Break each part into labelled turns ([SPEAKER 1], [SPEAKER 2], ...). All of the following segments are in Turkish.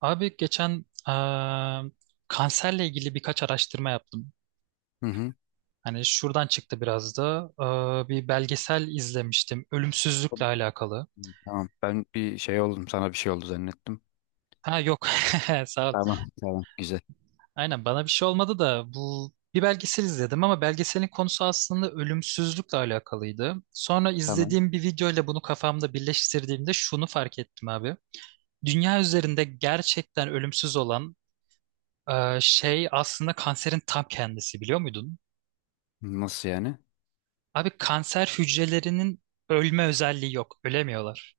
[SPEAKER 1] Abi geçen kanserle ilgili birkaç araştırma yaptım.
[SPEAKER 2] Hı hı.
[SPEAKER 1] Hani şuradan çıktı biraz da bir belgesel izlemiştim ölümsüzlükle alakalı.
[SPEAKER 2] Tamam. Ben bir şey oldum. Sana bir şey oldu zannettim.
[SPEAKER 1] Ha yok sağ ol.
[SPEAKER 2] Tamam. Tamam. Güzel.
[SPEAKER 1] Aynen bana bir şey olmadı da bu bir belgesel izledim ama belgeselin konusu aslında ölümsüzlükle alakalıydı. Sonra
[SPEAKER 2] Tamam.
[SPEAKER 1] izlediğim bir video ile bunu kafamda birleştirdiğimde şunu fark ettim abi. Dünya üzerinde gerçekten ölümsüz olan şey aslında kanserin tam kendisi, biliyor muydun?
[SPEAKER 2] Nasıl yani?
[SPEAKER 1] Abi kanser hücrelerinin ölme özelliği yok. Ölemiyorlar.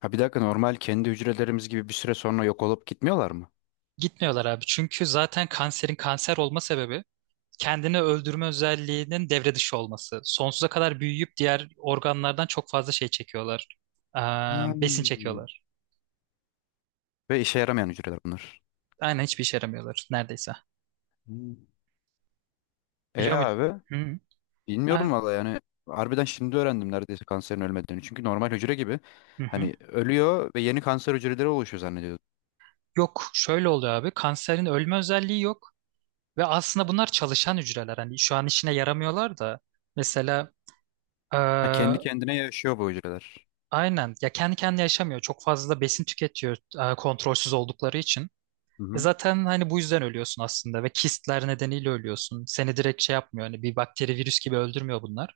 [SPEAKER 2] Ha, bir dakika, normal kendi hücrelerimiz gibi bir süre sonra yok olup gitmiyorlar mı?
[SPEAKER 1] Gitmiyorlar abi. Çünkü zaten kanserin kanser olma sebebi kendini öldürme özelliğinin devre dışı olması. Sonsuza kadar büyüyüp diğer organlardan çok fazla şey çekiyorlar. Ee, besin
[SPEAKER 2] Hmm.
[SPEAKER 1] çekiyorlar.
[SPEAKER 2] Ve işe yaramayan hücreler bunlar.
[SPEAKER 1] Aynen, hiçbir işe yaramıyorlar neredeyse.
[SPEAKER 2] Hmm. E
[SPEAKER 1] Biliyor muydun?
[SPEAKER 2] abi,
[SPEAKER 1] Hı.
[SPEAKER 2] bilmiyordum
[SPEAKER 1] Ha,
[SPEAKER 2] valla yani. Harbiden şimdi öğrendim neredeyse kanserin ölmediğini. Çünkü normal hücre gibi
[SPEAKER 1] hı hı.
[SPEAKER 2] hani ölüyor ve yeni kanser hücreleri oluşuyor zannediyordum.
[SPEAKER 1] Yok, şöyle oluyor abi. Kanserin ölme özelliği yok. Ve aslında bunlar çalışan hücreler. Hani şu an işine yaramıyorlar da. Mesela
[SPEAKER 2] Ha, kendi kendine yaşıyor bu hücreler.
[SPEAKER 1] aynen. Ya kendi kendine yaşamıyor. Çok fazla da besin tüketiyor kontrolsüz oldukları için.
[SPEAKER 2] Hı hı.
[SPEAKER 1] Zaten hani bu yüzden ölüyorsun aslında ve kistler nedeniyle ölüyorsun. Seni direkt şey yapmıyor. Hani bir bakteri, virüs gibi öldürmüyor bunlar.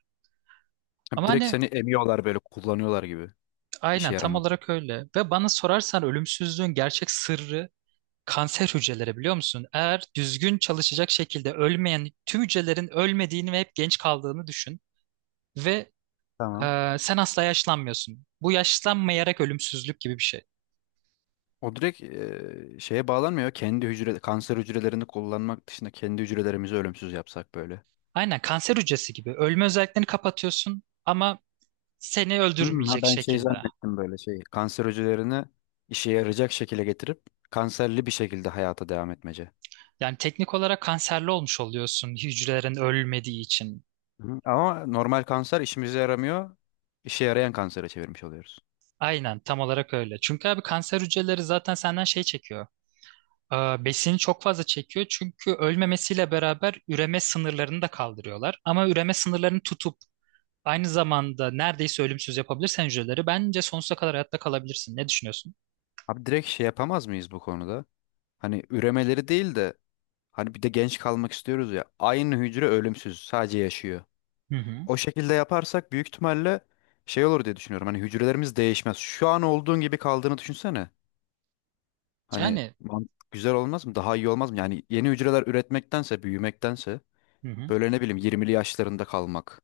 [SPEAKER 2] Ha,
[SPEAKER 1] Ama
[SPEAKER 2] direkt
[SPEAKER 1] hani
[SPEAKER 2] seni emiyorlar, böyle kullanıyorlar gibi.
[SPEAKER 1] aynen,
[SPEAKER 2] İşe
[SPEAKER 1] tam
[SPEAKER 2] yaramadı.
[SPEAKER 1] olarak öyle. Ve bana sorarsan ölümsüzlüğün gerçek sırrı kanser hücreleri, biliyor musun? Eğer düzgün çalışacak şekilde ölmeyen tüm hücrelerin ölmediğini ve hep genç kaldığını düşün. Ve
[SPEAKER 2] Tamam.
[SPEAKER 1] sen asla yaşlanmıyorsun. Bu, yaşlanmayarak ölümsüzlük gibi bir şey.
[SPEAKER 2] O direkt şeye bağlanmıyor. Kendi hücre kanser hücrelerini kullanmak dışında kendi hücrelerimizi ölümsüz yapsak böyle.
[SPEAKER 1] Aynen kanser hücresi gibi ölme özelliklerini kapatıyorsun ama seni
[SPEAKER 2] Hmm, ha,
[SPEAKER 1] öldürmeyecek
[SPEAKER 2] ben şey
[SPEAKER 1] şekilde.
[SPEAKER 2] zannettim, böyle şey. Kanser hücrelerini işe yarayacak şekilde getirip kanserli bir şekilde hayata devam etmece.
[SPEAKER 1] Yani teknik olarak kanserli olmuş oluyorsun, hücrelerin ölmediği için.
[SPEAKER 2] Hı. Ama normal kanser işimize yaramıyor. İşe yarayan kansere çevirmiş oluyoruz.
[SPEAKER 1] Aynen tam olarak öyle. Çünkü abi, kanser hücreleri zaten senden şey çekiyor. Besini çok fazla çekiyor çünkü ölmemesiyle beraber üreme sınırlarını da kaldırıyorlar. Ama üreme sınırlarını tutup aynı zamanda neredeyse ölümsüz yapabilirsen hücreleri, bence sonsuza kadar hayatta kalabilirsin. Ne düşünüyorsun?
[SPEAKER 2] Abi, direkt şey yapamaz mıyız bu konuda? Hani üremeleri değil de hani bir de genç kalmak istiyoruz ya. Aynı hücre ölümsüz, sadece yaşıyor.
[SPEAKER 1] Hı hı.
[SPEAKER 2] O şekilde yaparsak büyük ihtimalle şey olur diye düşünüyorum. Hani hücrelerimiz değişmez. Şu an olduğun gibi kaldığını düşünsene. Hani
[SPEAKER 1] Yani
[SPEAKER 2] güzel olmaz mı? Daha iyi olmaz mı? Yani yeni hücreler üretmektense, büyümektense,
[SPEAKER 1] hı hı.
[SPEAKER 2] böyle ne bileyim, 20'li yaşlarında kalmak.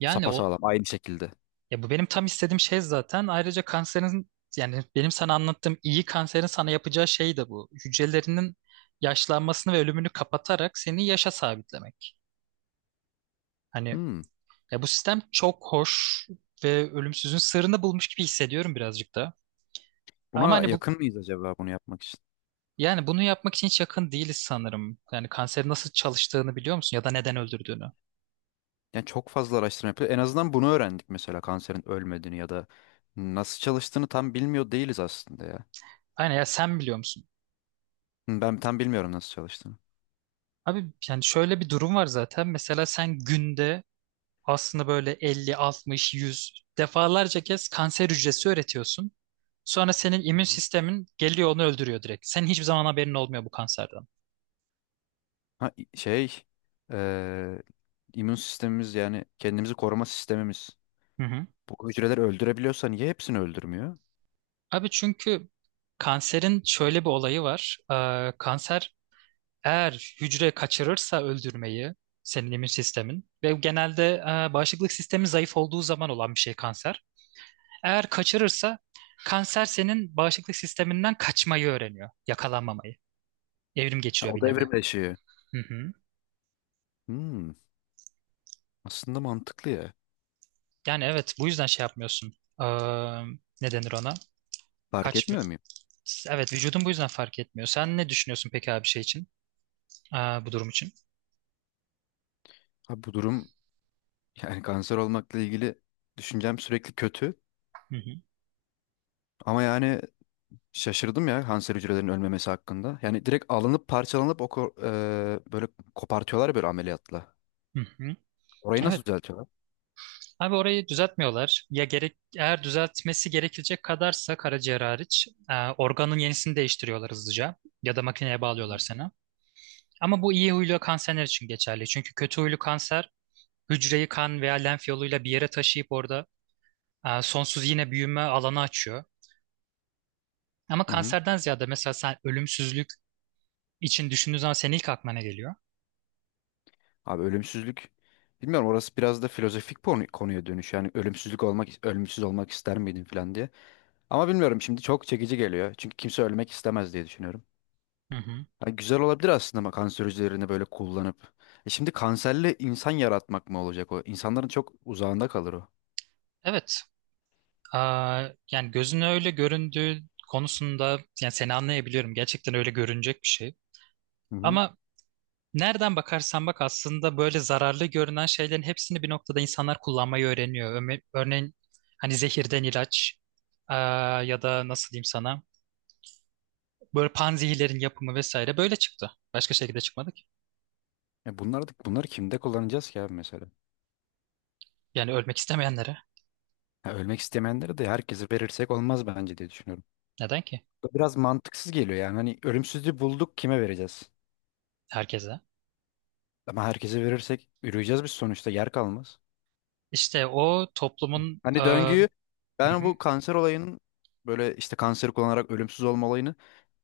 [SPEAKER 1] Yani o
[SPEAKER 2] Sapasağlam aynı şekilde.
[SPEAKER 1] Ya, bu benim tam istediğim şey zaten. Ayrıca kanserin, yani benim sana anlattığım iyi kanserin sana yapacağı şey de bu. Hücrelerinin yaşlanmasını ve ölümünü kapatarak seni yaşa sabitlemek. Hani
[SPEAKER 2] Hmm.
[SPEAKER 1] ya, bu sistem çok hoş ve ölümsüzün sırrını bulmuş gibi hissediyorum birazcık da. Ama
[SPEAKER 2] Buna
[SPEAKER 1] hani bu,
[SPEAKER 2] yakın mıyız acaba bunu yapmak için?
[SPEAKER 1] yani bunu yapmak için hiç yakın değiliz sanırım. Yani kanserin nasıl çalıştığını biliyor musun ya da neden öldürdüğünü?
[SPEAKER 2] Yani çok fazla araştırma yapıyor. En azından bunu öğrendik mesela, kanserin ölmediğini ya da nasıl çalıştığını tam bilmiyor değiliz aslında ya.
[SPEAKER 1] Aynen, ya sen biliyor musun?
[SPEAKER 2] Hmm, ben tam bilmiyorum nasıl çalıştığını.
[SPEAKER 1] Abi yani şöyle bir durum var zaten. Mesela sen günde aslında böyle 50, 60, 100 defalarca kez kanser hücresi üretiyorsun. Sonra senin immün sistemin geliyor, onu öldürüyor direkt. Senin hiçbir zaman haberin olmuyor bu kanserden.
[SPEAKER 2] Ha, i- şey eee immün sistemimiz, yani kendimizi koruma sistemimiz.
[SPEAKER 1] Hı hı.
[SPEAKER 2] Bu hücreleri öldürebiliyorsa niye hepsini öldürmüyor?
[SPEAKER 1] Abi çünkü kanserin şöyle bir olayı var. Kanser eğer hücre kaçırırsa öldürmeyi, senin immün sistemin ve genelde bağışıklık sistemi zayıf olduğu zaman olan bir şey kanser. Eğer kaçırırsa kanser senin bağışıklık sisteminden kaçmayı öğreniyor, yakalanmamayı. Evrim
[SPEAKER 2] Ha,
[SPEAKER 1] geçiriyor
[SPEAKER 2] o
[SPEAKER 1] bir
[SPEAKER 2] da
[SPEAKER 1] nevi.
[SPEAKER 2] evrimleşiyor.
[SPEAKER 1] Hı hı.
[SPEAKER 2] Hmm, aslında mantıklı ya.
[SPEAKER 1] Yani evet, bu yüzden şey yapmıyorsun. Ee, ne denir ona?
[SPEAKER 2] Fark
[SPEAKER 1] Kaç
[SPEAKER 2] etmiyor
[SPEAKER 1] bir-
[SPEAKER 2] muyum?
[SPEAKER 1] Evet, vücudun bu yüzden fark etmiyor. Sen ne düşünüyorsun peki abi şey için? Aa, bu durum için.
[SPEAKER 2] Ha, bu durum, yani kanser olmakla ilgili düşüncem sürekli kötü.
[SPEAKER 1] Hı hı.
[SPEAKER 2] Ama yani şaşırdım ya kanser hücrelerinin ölmemesi hakkında. Yani direkt alınıp parçalanıp böyle kopartıyorlar ya böyle ameliyatla.
[SPEAKER 1] Hı hı.
[SPEAKER 2] Orayı
[SPEAKER 1] Evet.
[SPEAKER 2] nasıl düzeltiyorlar?
[SPEAKER 1] Abi orayı düzeltmiyorlar. Ya gerek, eğer düzeltmesi gerekecek kadarsa karaciğer hariç organın yenisini değiştiriyorlar hızlıca ya da makineye
[SPEAKER 2] Hı
[SPEAKER 1] bağlıyorlar
[SPEAKER 2] hı.
[SPEAKER 1] sana. Ama bu iyi huylu kanserler için geçerli. Çünkü kötü huylu kanser hücreyi kan veya lenf yoluyla bir yere taşıyıp orada sonsuz yine büyüme alanı açıyor. Ama
[SPEAKER 2] Hı hı.
[SPEAKER 1] kanserden ziyade mesela sen ölümsüzlük için düşündüğün zaman senin ilk aklına ne geliyor?
[SPEAKER 2] Abi, ölümsüzlük, bilmiyorum, orası biraz da filozofik konu, konuya dönüş. Yani ölümsüz olmak ister miydin falan diye. Ama bilmiyorum, şimdi çok çekici geliyor. Çünkü kimse ölmek istemez diye düşünüyorum.
[SPEAKER 1] Hı hı.
[SPEAKER 2] Ha, güzel olabilir aslında ama kanser hücrelerini böyle kullanıp. E şimdi kanserli insan yaratmak mı olacak o? İnsanların çok uzağında kalır o.
[SPEAKER 1] Evet. Aa, yani gözüne öyle göründüğü konusunda, yani seni anlayabiliyorum. Gerçekten öyle görünecek bir şey.
[SPEAKER 2] Hı hı.
[SPEAKER 1] Ama nereden bakarsan bak, aslında böyle zararlı görünen şeylerin hepsini bir noktada insanlar kullanmayı öğreniyor. Örneğin hani zehirden ilaç, eee, ya da nasıl diyeyim sana, böyle panzehirlerin yapımı vesaire böyle çıktı. Başka şekilde çıkmadı ki.
[SPEAKER 2] Bunları kimde kullanacağız ki abi mesela?
[SPEAKER 1] Yani ölmek istemeyenlere.
[SPEAKER 2] Ha, ölmek istemeyenlere de, herkese verirsek olmaz bence diye düşünüyorum.
[SPEAKER 1] Neden ki?
[SPEAKER 2] Biraz mantıksız geliyor yani. Hani ölümsüzlüğü bulduk, kime vereceğiz?
[SPEAKER 1] Herkese.
[SPEAKER 2] Ama herkese verirsek yürüyeceğiz, biz sonuçta yer kalmaz.
[SPEAKER 1] İşte o toplumun
[SPEAKER 2] Hani döngüyü,
[SPEAKER 1] hı
[SPEAKER 2] ben
[SPEAKER 1] hı,
[SPEAKER 2] bu kanser olayının, böyle işte kanseri kullanarak ölümsüz olma olayını,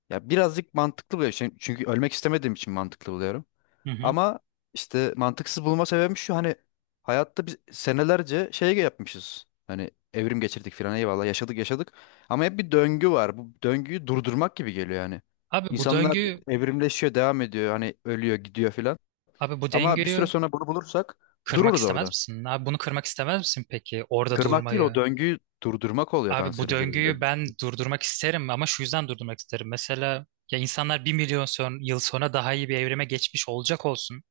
[SPEAKER 2] ya birazcık mantıklı buluyorum. Çünkü ölmek istemediğim için mantıklı buluyorum.
[SPEAKER 1] hı hı.
[SPEAKER 2] Ama işte mantıksız bulma sebebim şu, hani hayatta biz senelerce şey yapmışız. Hani evrim geçirdik filan, eyvallah, yaşadık yaşadık. Ama hep bir döngü var. Bu döngüyü durdurmak gibi geliyor yani.
[SPEAKER 1] Abi bu
[SPEAKER 2] İnsanlar
[SPEAKER 1] döngü
[SPEAKER 2] evrimleşiyor, devam ediyor. Hani ölüyor, gidiyor filan.
[SPEAKER 1] Abi bu
[SPEAKER 2] Ama bir süre
[SPEAKER 1] döngüyü
[SPEAKER 2] sonra bunu bulursak
[SPEAKER 1] kırmak
[SPEAKER 2] dururuz
[SPEAKER 1] istemez
[SPEAKER 2] orada.
[SPEAKER 1] misin? Abi bunu kırmak istemez misin peki? Orada
[SPEAKER 2] Kırmak değil, o
[SPEAKER 1] durmayı.
[SPEAKER 2] döngüyü durdurmak oluyor
[SPEAKER 1] Abi bu
[SPEAKER 2] kanser hücrelerinin
[SPEAKER 1] döngüyü ben
[SPEAKER 2] ölümsüzlük.
[SPEAKER 1] durdurmak isterim ama şu yüzden durdurmak isterim. Mesela ya, insanlar 1 milyon yıl sonra daha iyi bir evrime geçmiş olacak olsun.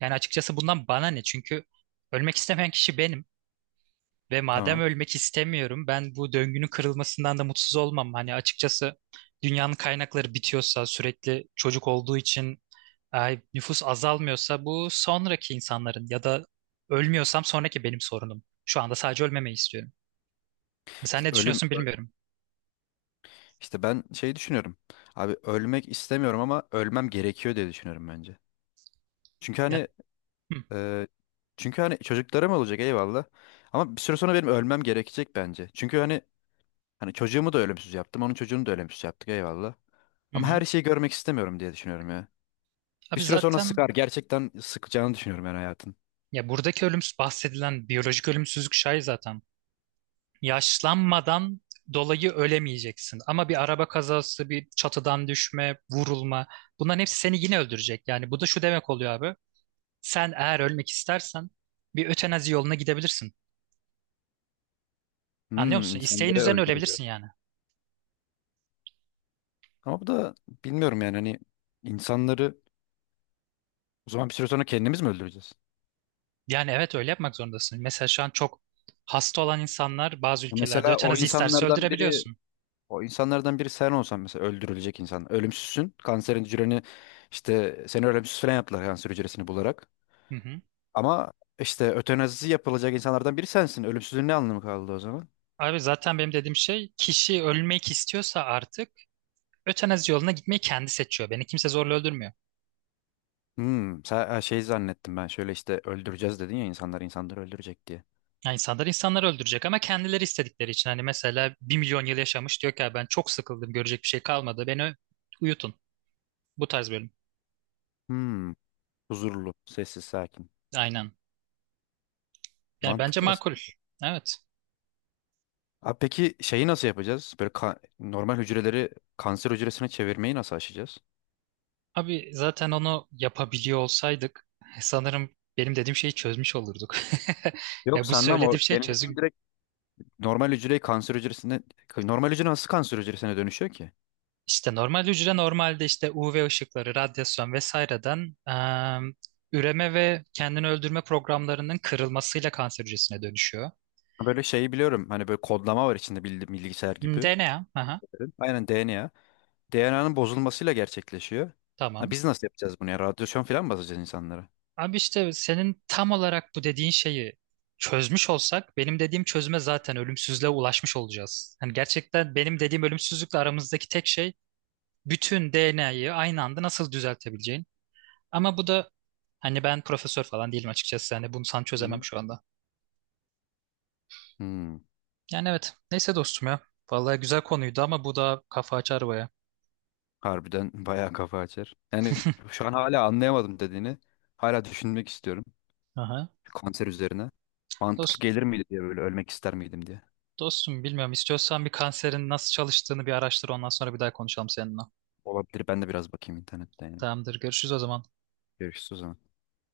[SPEAKER 1] Yani açıkçası bundan bana ne? Çünkü ölmek istemeyen kişi benim. Ve madem
[SPEAKER 2] Tamam.
[SPEAKER 1] ölmek istemiyorum, ben bu döngünün kırılmasından da mutsuz olmam. Hani açıkçası dünyanın kaynakları bitiyorsa sürekli çocuk olduğu için, ay, nüfus azalmıyorsa bu sonraki insanların, ya da ölmüyorsam sonraki benim sorunum. Şu anda sadece ölmemeyi istiyorum. Sen
[SPEAKER 2] İşte
[SPEAKER 1] ne
[SPEAKER 2] ölüm
[SPEAKER 1] düşünüyorsun bilmiyorum.
[SPEAKER 2] işte ben şey düşünüyorum. Abi, ölmek istemiyorum ama ölmem gerekiyor diye düşünüyorum bence. Çünkü
[SPEAKER 1] Ya.
[SPEAKER 2] hani e, çünkü hani çocuklarım olacak, eyvallah. Ama bir süre sonra benim ölmem gerekecek bence. Çünkü hani çocuğumu da ölümsüz yaptım, onun çocuğunu da ölümsüz yaptık, eyvallah.
[SPEAKER 1] Hı
[SPEAKER 2] Ama
[SPEAKER 1] hı.
[SPEAKER 2] her şeyi görmek istemiyorum diye düşünüyorum ya. Bir
[SPEAKER 1] Abi
[SPEAKER 2] süre sonra
[SPEAKER 1] zaten
[SPEAKER 2] sıkar. Gerçekten sıkacağını düşünüyorum ben hayatın.
[SPEAKER 1] ya, buradaki ölümsüz bahsedilen biyolojik ölümsüzlük şey zaten. Yaşlanmadan dolayı ölemeyeceksin. Ama bir araba kazası, bir çatıdan düşme, vurulma, bunların hepsi seni yine öldürecek. Yani bu da şu demek oluyor abi. Sen eğer ölmek istersen bir ötenazi yoluna gidebilirsin. Anlıyor
[SPEAKER 2] Hmm,
[SPEAKER 1] musun? İsteğin
[SPEAKER 2] insanları
[SPEAKER 1] üzerine
[SPEAKER 2] öldüreceğiz.
[SPEAKER 1] ölebilirsin yani.
[SPEAKER 2] Ama bu da bilmiyorum yani, hani insanları, o zaman bir süre sonra kendimiz mi öldüreceğiz?
[SPEAKER 1] Yani evet, öyle yapmak zorundasın. Mesela şu an çok hasta olan insanlar bazı ülkelerde
[SPEAKER 2] Mesela
[SPEAKER 1] ötenazi isterse öldürebiliyorsun.
[SPEAKER 2] o insanlardan biri sen olsan mesela, öldürülecek insan. Ölümsüzsün. Kanserin hücreni, işte seni ölümsüz falan yaptılar kanser hücresini bularak.
[SPEAKER 1] Hı hı.
[SPEAKER 2] Ama işte ötenazisi yapılacak insanlardan biri sensin. Ölümsüzlüğün ne anlamı kaldı o zaman?
[SPEAKER 1] Abi zaten benim dediğim şey, kişi ölmek istiyorsa artık ötenazi yoluna gitmeyi kendi seçiyor. Beni kimse zorla öldürmüyor.
[SPEAKER 2] Hmm, sen, ha, şey zannettim ben. Şöyle işte öldüreceğiz dedin ya, insanlar insanları öldürecek diye.
[SPEAKER 1] Yani insanlar insanları öldürecek ama kendileri istedikleri için. Hani mesela 1 milyon yıl yaşamış diyor ki "Ya ben çok sıkıldım, görecek bir şey kalmadı. Uyutun. Bu tarz bölüm.
[SPEAKER 2] Hmm, huzurlu, sessiz, sakin.
[SPEAKER 1] Aynen. Yani bence
[SPEAKER 2] Mantıklı
[SPEAKER 1] makul.
[SPEAKER 2] aslında.
[SPEAKER 1] Evet.
[SPEAKER 2] Abi peki şeyi nasıl yapacağız? Normal hücreleri kanser hücresine çevirmeyi nasıl aşacağız?
[SPEAKER 1] Abi zaten onu yapabiliyor olsaydık sanırım benim dediğim şeyi çözmüş olurduk.
[SPEAKER 2] Yok,
[SPEAKER 1] Ya bu
[SPEAKER 2] sanmam o.
[SPEAKER 1] söylediğim şey
[SPEAKER 2] Benim dediğim
[SPEAKER 1] çözüm.
[SPEAKER 2] direkt normal hücreyi kanser hücresine normal hücre nasıl kanser hücresine dönüşüyor ki?
[SPEAKER 1] İşte normal hücre normalde işte UV ışıkları, radyasyon vesaireden üreme ve kendini öldürme programlarının kırılmasıyla kanser hücresine dönüşüyor.
[SPEAKER 2] Böyle şeyi biliyorum. Hani böyle kodlama var içinde, bilgisayar
[SPEAKER 1] Hmm,
[SPEAKER 2] gibi.
[SPEAKER 1] DNA, aha,
[SPEAKER 2] Evet. Aynen DNA. DNA'nın bozulmasıyla gerçekleşiyor. Ha,
[SPEAKER 1] tamam.
[SPEAKER 2] biz nasıl yapacağız bunu ya? Radyasyon falan mı basacağız insanlara?
[SPEAKER 1] Abi işte senin tam olarak bu dediğin şeyi çözmüş olsak benim dediğim çözüme, zaten ölümsüzlüğe ulaşmış olacağız. Hani gerçekten benim dediğim ölümsüzlükle aramızdaki tek şey bütün DNA'yı aynı anda nasıl düzeltebileceğin. Ama bu da, hani ben profesör falan değilim açıkçası. Hani bunu sana
[SPEAKER 2] Hı
[SPEAKER 1] çözemem
[SPEAKER 2] hı.
[SPEAKER 1] şu anda.
[SPEAKER 2] Hmm,
[SPEAKER 1] Yani evet. Neyse dostum ya. Vallahi güzel konuydu ama bu da kafa açar baya.
[SPEAKER 2] harbiden bayağı kafa açar. Yani şu an hala anlayamadım dediğini. Hala düşünmek istiyorum.
[SPEAKER 1] Aha.
[SPEAKER 2] Kanser üzerine. Mantıklı
[SPEAKER 1] Dost,
[SPEAKER 2] gelir miydi diye, böyle ölmek ister miydim diye.
[SPEAKER 1] dostum bilmiyorum. İstiyorsan bir kanserin nasıl çalıştığını bir araştır. Ondan sonra bir daha konuşalım seninle.
[SPEAKER 2] Olabilir, ben de biraz bakayım internetten yani.
[SPEAKER 1] Tamamdır. Görüşürüz o zaman.
[SPEAKER 2] Görüşürüz o zaman.